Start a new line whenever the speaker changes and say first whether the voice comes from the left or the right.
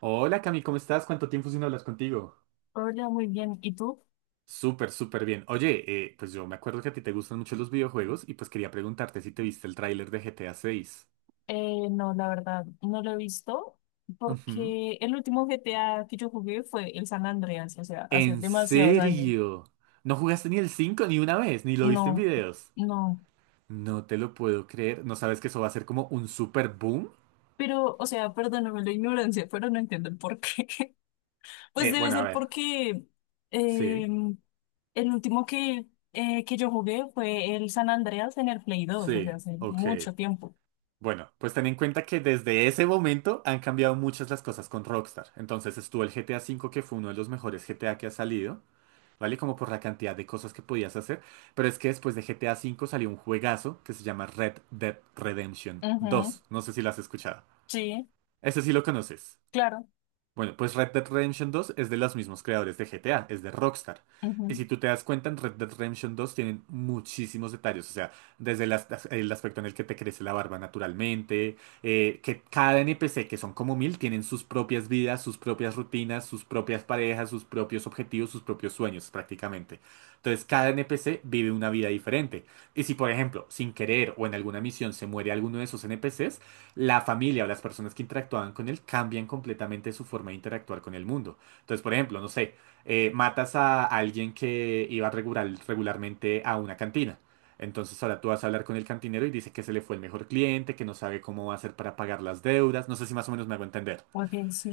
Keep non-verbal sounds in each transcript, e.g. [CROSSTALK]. right: Hola Cami, ¿cómo estás? ¿Cuánto tiempo sin hablas contigo?
left: Hola, muy bien. ¿Y tú?
right: Súper, súper bien. Oye, pues yo me acuerdo que a ti te gustan mucho los videojuegos y pues quería preguntarte si te viste el tráiler de GTA 6.
left: No, la verdad, no lo he visto
right: Ujú.
left: porque el último GTA que yo jugué fue el San Andreas, o sea, hace
right: ¿En
left: demasiados años.
right: serio? ¿No jugaste ni el 5 ni una vez? ¿Ni lo viste en
left: No,
right: videos?
left: no.
right: No te lo puedo creer. ¿No sabes que eso va a ser como un super boom?
left: Pero, o sea, perdóname la ignorancia, pero no entiendo el por qué. [LAUGHS] Pues debe
right: Bueno, a
left: ser
right: ver.
left: porque eh,
right: Sí,
left: el último que, que yo jugué fue el San Andreas en el Play dos, o sea,
right: sí,
left: hace
right: ok.
left: mucho tiempo.
right: Bueno, pues ten en cuenta que desde ese momento han cambiado muchas las cosas con Rockstar. Entonces estuvo el GTA V, que fue uno de los mejores GTA que ha salido. ¿Vale? Como por la cantidad de cosas que podías hacer. Pero es que después de GTA V salió un juegazo que se llama Red Dead Redemption
left: Ujú.
right: 2. No sé si lo has escuchado.
left: Sí,
right: Ese sí lo conoces.
left: claro.
right: Bueno, pues Red Dead Redemption dos es de los mismos creadores de GTA, es de Rockstar. Y
left: Ujú.
right: si tú te das cuenta, en Red Dead Redemption dos tienen muchísimos detalles, o sea, desde el aspecto en el que te crece la barba naturalmente, que cada NPC, que son como mil, tienen sus propias vidas, sus propias rutinas, sus propias parejas, sus propios objetivos, sus propios sueños prácticamente. Entonces, cada NPC vive una vida diferente. Y si, por ejemplo, sin querer o en alguna misión se muere alguno de esos NPCs, la familia o las personas que interactuaban con él cambian completamente su forma de interactuar con el mundo. Entonces, por ejemplo, no sé, matas a alguien que iba regularmente a una cantina. Entonces ahora tú vas a hablar con el cantinero y dice que se le fue el mejor cliente, que no sabe cómo va a hacer para pagar las deudas. No sé si más o menos me hago entender.
left: Ok, sí.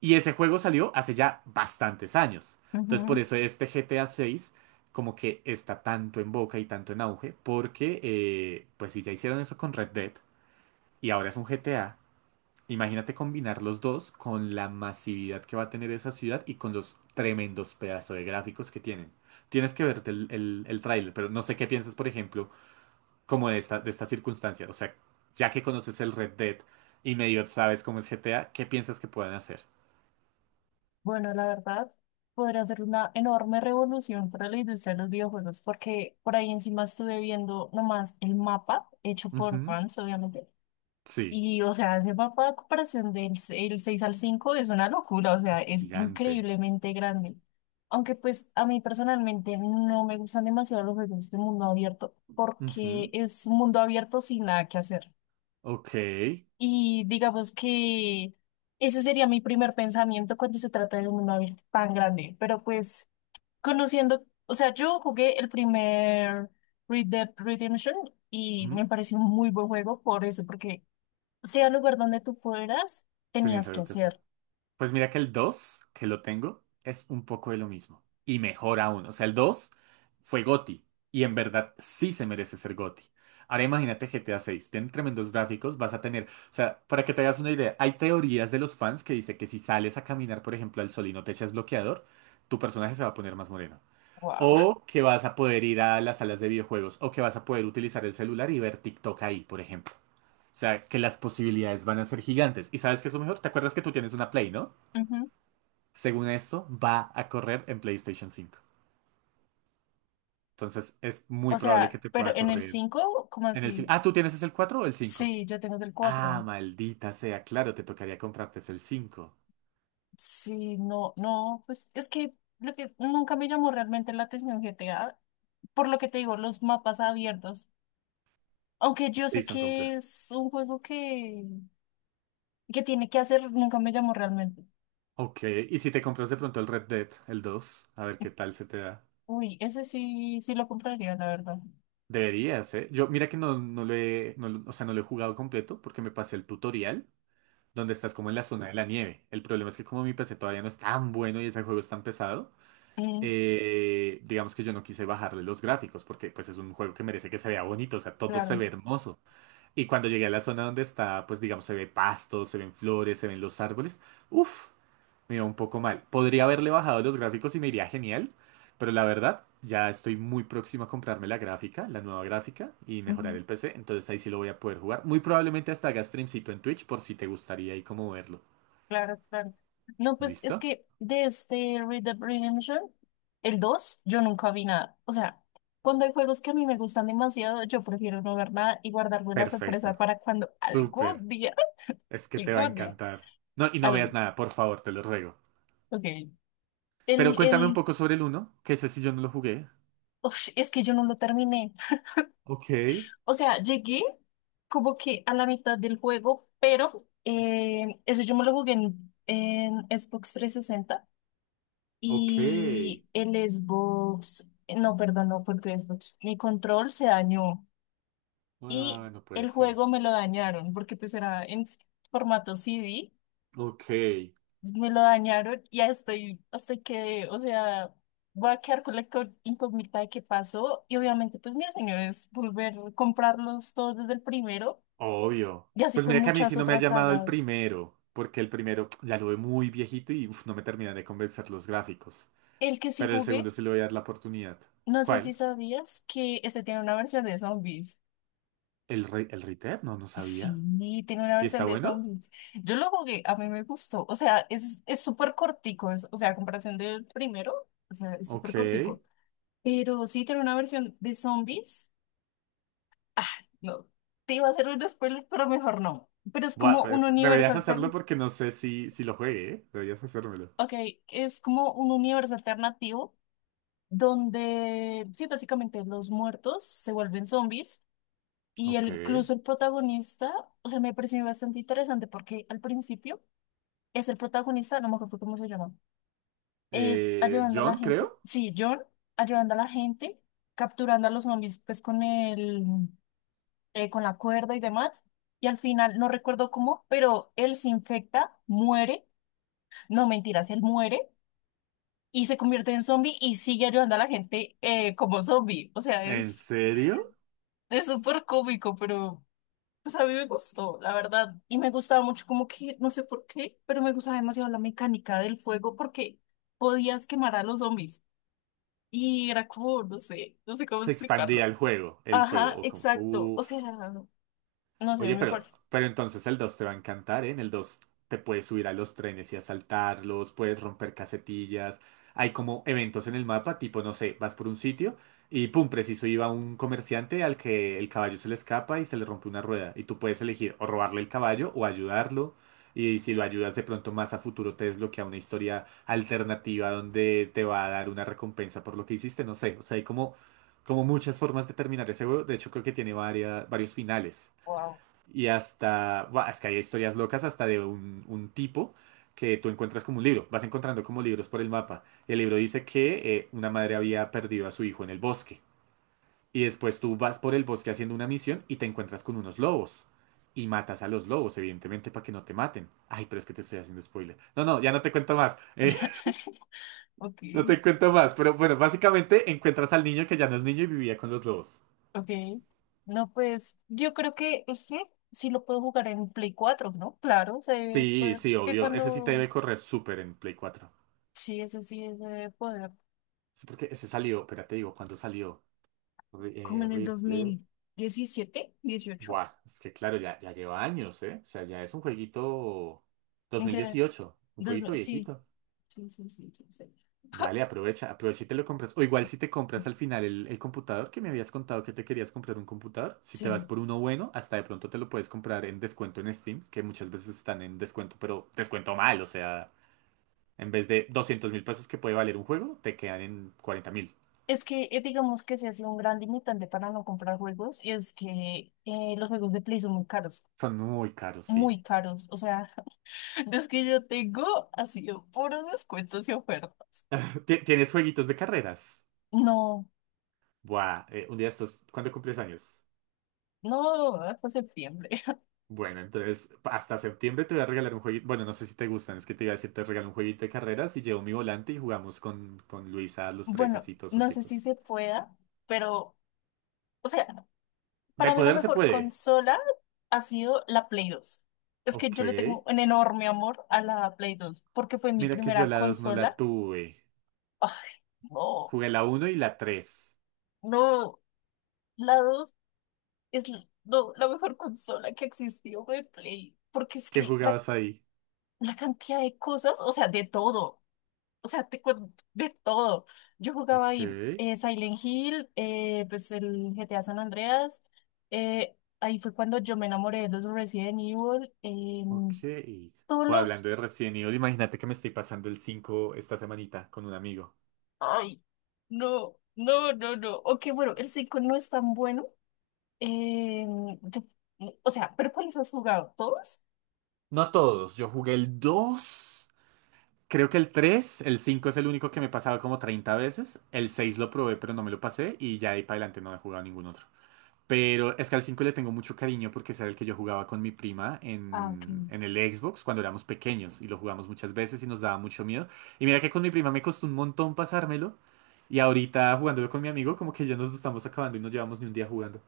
right: Y ese juego salió hace ya bastantes años. Entonces por
left: Ujú.
right: eso este GTA 6 como que está tanto en boca y tanto en auge, porque pues si ya hicieron eso con Red Dead y ahora es un GTA, imagínate combinar los dos con la masividad que va a tener esa ciudad y con los tremendos pedazos de gráficos que tienen. Tienes que verte el tráiler, pero no sé qué piensas, por ejemplo, como de esta circunstancia. O sea, ya que conoces el Red Dead y medio sabes cómo es GTA, ¿qué piensas que puedan hacer?
left: Bueno, la verdad, podría ser una enorme revolución para la industria de los videojuegos, porque por ahí encima estuve viendo nomás el mapa hecho por
right: Ujú.
left: fans, obviamente.
right: Sí,
left: Y, o sea, ese mapa de comparación el 6 al 5 es una locura, o sea,
right: es
left: es
right: gigante.
left: increíblemente grande. Aunque, pues, a mí personalmente no me gustan demasiado los juegos de mundo abierto, porque
right: Ujú.
left: es un mundo abierto sin nada que hacer.
right: Ok.
left: Y digamos que ese sería mi primer pensamiento cuando se trata de un mundo tan grande. Pero pues conociendo, o sea, yo jugué el primer Red Dead Redemption y
right: Ujú.
left: me pareció un muy buen juego por eso, porque sea el lugar donde tú fueras,
right: Tenías
left: tenías que
right: algo que hacer.
left: hacer.
right: Pues mira que el 2 que lo tengo, es un poco de lo mismo. Y mejor aún. O sea, el 2 fue GOTY. Y en verdad sí se merece ser GOTY. Ahora imagínate GTA 6. Tiene tremendos gráficos. Vas a tener. O sea, para que te hagas una idea, hay teorías de los fans que dice que si sales a caminar, por ejemplo, al sol y no te echas bloqueador, tu personaje se va a poner más moreno.
left: Wow.
right: O que vas a poder ir a las salas de videojuegos. O que vas a poder utilizar el celular y ver TikTok ahí, por ejemplo. O sea, que las posibilidades van a ser gigantes. ¿Y sabes qué es lo mejor? ¿Te acuerdas que tú tienes una Play, no?
left: Ujú.
right: Según esto, va a correr en PlayStation 5. Entonces es
left: O
right: muy probable que
left: sea,
right: te
left: pero
right: pueda
left: en el
right: correr
left: cinco, ¿cómo
right: en el 5.
left: así?
right: Ah, ¿tú tienes es el 4 o el 5?
left: Sí, yo tengo del
right: Ah,
left: cuatro.
right: maldita sea, claro, te tocaría comprarte es el 5.
left: Sí, no, no, pues es que lo que nunca me llamó realmente la atención GTA por lo que te digo, los mapas abiertos. Aunque yo
right: Sí,
left: sé
right: son
left: que
right: complejos.
left: es un juego que, tiene que hacer, nunca me llamó realmente.
right: Ok, y si te compras de pronto el Red Dead, el 2, a ver qué tal se te da.
left: Uy, ese sí, sí lo compraría, la verdad.
right: Deberías, ¿eh? Yo, mira que no, no lo he, no lo- o sea, no lo he jugado completo porque me pasé el tutorial donde estás como en la zona de la nieve. El problema es que como mi PC todavía no es tan bueno y ese juego es tan pesado,
left: Mm,
right: digamos que yo no quise bajarle los gráficos porque pues es un juego que merece que se vea bonito, o sea, todo se
left: claro,
right: ve hermoso. Y cuando llegué a la zona donde está, pues digamos, se ve pasto, se ven flores, se ven los árboles, uff, me iba un poco mal. Podría haberle bajado los gráficos y me iría genial, pero la verdad, ya estoy muy próximo a comprarme la gráfica, la nueva gráfica y mejorar
left: ujú,
right: el PC, entonces ahí sí lo voy a poder jugar. Muy probablemente hasta haga streamcito en Twitch por si te gustaría ahí como verlo.
left: claro, claro. No, pues es
right: ¿Listo?
left: que de este Red Dead Redemption, el 2 yo nunca vi nada. O sea, cuando hay juegos que a mí me gustan demasiado, yo prefiero no ver nada y guardarme la sorpresa
right: Perfecto.
left: para cuando
right: Súper.
left: algún día,
right: Es
left: [LAUGHS]
right: que te va a
left: algún día,
right: encantar. No, y no
left: al,
right: veas nada, por favor, te lo ruego.
left: ok.
right: Pero
left: El,
right: cuéntame un
left: el,
right: poco sobre el uno que ese sí yo no lo jugué.
left: Uf, es que yo no lo terminé.
right: Ok,
left: O sea, llegué como que a la mitad del juego, pero eso yo me lo jugué en Xbox 360
right: ok.
left: y el Xbox, no, perdón, no fue el Xbox, mi control se dañó y
right: Ah, no puede
left: el
right: ser.
left: juego me lo dañaron porque pues era en formato CD,
right: Ok,
left: me lo dañaron y ya estoy, hasta que, o sea, voy a quedar con la incógnita de qué pasó y obviamente pues mi sueño es volver a comprarlos todos desde el primero.
right: obvio.
left: Y así
right: Pues
left: con
right: mira que a mí
left: muchas
right: sí no me ha
left: otras
right: llamado el
left: sagas.
right: primero, porque el primero [TSK] ya lo ve muy viejito y uf, no me terminan de convencer los gráficos.
left: El que sí
right: Pero el segundo
left: jugué,
right: sí le voy a dar la oportunidad.
left: no sé si
right: ¿Cuál?
left: sabías que este tiene una versión de zombies.
right: ¿El rey el Red? No, no sabía.
left: Sí, tiene una
right: ¿Y está
left: versión de
right: bueno?
left: zombies. Yo lo jugué, a mí me gustó. O sea, es súper cortico. Es, o sea, a comparación del primero, o sea, es súper
right: Ok.
left: cortico. Pero sí tiene una versión de zombies. Ah, no. Te iba a hacer un spoiler, pero mejor no. Pero es
right: Buah,
left: como un
right: pues
left: universo
right: deberías hacerlo
left: alterno.
right: porque no sé si, si lo juegue, ¿eh? Deberías hacérmelo.
left: Ok, es como un universo alternativo donde, sí, básicamente los muertos se vuelven zombies y
right: Ok.
left: el, incluso el protagonista, o sea, me pareció bastante interesante porque al principio es el protagonista, no me acuerdo cómo se llama, es ayudando a la
right: John,
left: gente,
right: creo.
left: sí, John, ayudando a la gente, capturando a los zombies pues con el, con la cuerda y demás. Y al final, no recuerdo cómo, pero él se infecta, muere, no mentiras, él muere y se convierte en zombie y sigue ayudando a la gente, como zombie. O sea,
right: ¿En
left: es...
right: serio?
left: Es súper cómico, pero pues a mí me gustó, la verdad. Y me gustaba mucho como que, no sé por qué, pero me gustaba demasiado la mecánica del fuego porque podías quemar a los zombies. Y era como, no sé, no sé cómo
right: Se expandía
left: explicarlo.
right: el juego, el fuego.
left: Ajá, exacto. O sea,
right: Uf.
left: no sé,
right: Oye,
left: me parece.
right: pero entonces el 2 te va a encantar, ¿eh? En el 2 te puedes subir a los trenes y asaltarlos, puedes romper casetillas. Hay como eventos en el mapa, tipo, no sé, vas por un sitio y pum, preciso iba un comerciante al que el caballo se le escapa y se le rompe una rueda. Y tú puedes elegir o robarle el caballo o ayudarlo. Y si lo ayudas de pronto más a futuro te desbloquea una historia alternativa donde te va a dar una recompensa por lo que hiciste, no sé. O sea, hay como, como muchas formas de terminar ese juego. De hecho, creo que tiene varios finales.
left: Wow.
right: Y hasta, buah, es que hay historias locas hasta de un tipo que tú encuentras como un libro, vas encontrando como libros por el mapa. El libro dice que una madre había perdido a su hijo en el bosque. Y después tú vas por el bosque haciendo una misión y te encuentras con unos lobos. Y matas a los lobos, evidentemente, para que no te maten. Ay, pero es que te estoy haciendo spoiler. No, no, ya no te cuento más. [LAUGHS]
left: [LAUGHS] Ok,
right: No te cuento más. Pero bueno, básicamente encuentras al niño que ya no es niño y vivía con los lobos.
left: ok. No, pues yo creo que sí, sí lo puedo jugar en Play cuatro, ¿no? Claro, se debe
right: Sí,
left: poder.
right: sí,
left: Que
right: obvio. Ese sí te
left: cuando.
right: debe correr súper en Play cuatro.
left: Sí, ese debe poder.
right: Sí, porque ese salió, espérate, te digo, ¿cuándo salió? Re-
left: Como en el
right: Red
left: dos
right: Dead.
left: mil diecisiete, dieciocho.
right: Buah, es que claro, ya, ya lleva años, ¿eh? O sea, ya es un jueguito dos
left: ¿En
right: mil
left: qué?
right: dieciocho, un
left: Dos mil,
right: jueguito
left: sí,
right: viejito.
left: sí, sí, sí, sí. Sí.
right: Dale,
left: [LAUGHS]
right: aprovecha, aprovecha y te lo compras. O igual si te compras al final el computador, que me habías contado que te querías comprar un computador, si
left: Sí.
right: te vas por uno bueno, hasta de pronto te lo puedes comprar en descuento en Steam, que muchas veces están en descuento, pero descuento mal, o sea, en vez de 200.000 pesos que puede valer un juego, te quedan en 40.000.
left: Es que digamos que se ha sido un gran limitante para no comprar juegos, y es que los juegos de Play son muy caros,
right: Son muy caros, sí.
left: muy caros. O sea, [LAUGHS] los que yo tengo ha sido puros descuentos y ofertas.
right: ¿Tienes jueguitos de carreras?
left: No,
right: Buah, un día de estos, ¿cuándo cumples años?
left: no, hasta septiembre. [LAUGHS]
right: Bueno, entonces hasta septiembre te voy a regalar un jueguito. Bueno, no sé si te gustan, es que te iba a decir, te regalo un jueguito de carreras y llevo mi volante y jugamos con Luisa, los tres
left: Bueno,
right: así, todos
left: no sé si
right: junticos.
left: se pueda, pero, o sea,
right: De
left: para mí la
right: poder se
left: mejor
right: puede.
left: consola ha sido la Play dos. Es que
right: Ok.
left: yo le tengo un enorme amor a la Play 2 porque fue mi
right: Mira que yo
left: primera
right: la 2 no la
left: consola.
right: tuve.
left: Ay, no,
right: Jugué la uno y la tres.
left: no, la 2 no, la mejor consola que existió de Play, porque es
right: ¿Qué
left: que
right: jugabas ahí?
left: la cantidad de cosas, o sea, de todo, o sea, te cuento, de todo. Yo jugaba
right: Ok,
left: ahí Silent Hill, pues el GTA San Andreas, ahí fue cuando yo me enamoré de los Resident Evil.
right: ok.
left: Todos
right: Pues
left: los...
right: hablando de Resident Evil, imagínate que me estoy pasando el 5 esta semanita con un amigo.
left: Ay, no, no, no, no. Ok, bueno, el 5 no es tan bueno. Eh, yo- o sea, ¿pero cuáles has jugado? ¿Todos?
right: No todos, yo jugué el 2. Creo que el 3 el 5 es el único que me he pasado como 30 veces. El 6 lo probé, pero no me lo pasé. Y ya de ahí para adelante no he jugado ningún otro. Pero es que al 5 le tengo mucho cariño porque ese era el que yo jugaba con mi prima
left: Ah, ok.
right: en el Xbox cuando éramos pequeños. Y lo jugamos muchas veces y nos daba mucho miedo. Y mira que con mi prima me costó un montón pasármelo. Y ahorita jugándolo con mi amigo, como que ya nos lo estamos acabando y no llevamos ni un día jugando.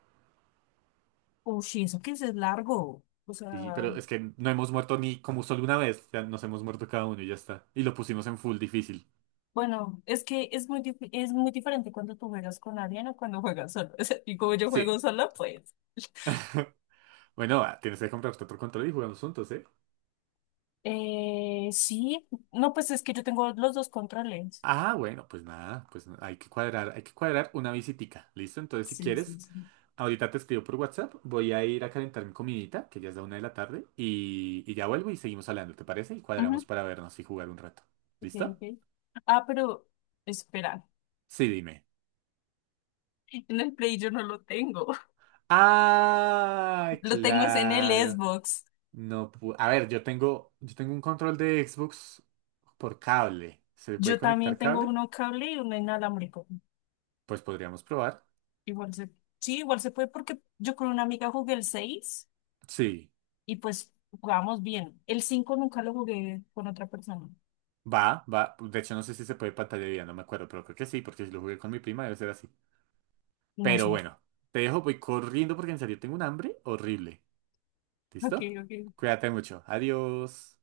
left: Uy, sí, eso que es largo. O
right: Sí,
left: sea,
right: pero es que no hemos muerto ni como solo una vez. Ya nos hemos muerto cada uno y ya está. Y lo pusimos en full difícil.
left: bueno, es que es es muy diferente cuando tú juegas con alguien o cuando juegas solo. [LAUGHS] O sea, y como yo juego
right: Sí.
left: sola, pues...
right: [LAUGHS] Bueno, ah, tienes que comprar otro control y jugamos juntos, ¿eh?
left: Sí, no, pues es que yo tengo los dos controles.
right: Ah, bueno, pues nada, hay que cuadrar una visitica, ¿listo? Entonces, si
left: Sí, sí,
right: quieres,
left: sí.
right: ahorita te escribo por WhatsApp, voy a ir a calentar mi comidita, que ya es la una de la tarde, y ya vuelvo y seguimos hablando, ¿te parece? Y
left: Ujú,
right: cuadramos para vernos y jugar un rato,
left: ok,
right: ¿listo?
left: ok. Ah, pero espera,
right: Sí, dime.
left: en el Play yo no lo tengo.
right: Ah,
left: Lo tengo es en el
right: claro.
left: Xbox.
right: No, a ver, yo tengo un control de Xbox por cable. ¿Se le puede
left: Yo también
right: conectar
left: tengo
right: cable?
left: uno cable y uno inalámbrico.
right: Pues podríamos probar.
left: Igual se, sí, igual se puede porque yo con una amiga jugué el 6
right: Sí.
left: y pues jugábamos bien. El 5 nunca lo jugué con otra persona.
right: Va, va. De hecho, no sé si se puede pantalla dividida, no me acuerdo, pero creo que sí, porque si lo jugué con mi prima debe ser así.
left: No
right: Pero
left: sé.
right: bueno, te dejo, voy corriendo porque en serio tengo un hambre horrible.
left: Ok,
right: ¿Listo?
left: ok.
right: Cuídate mucho. Adiós.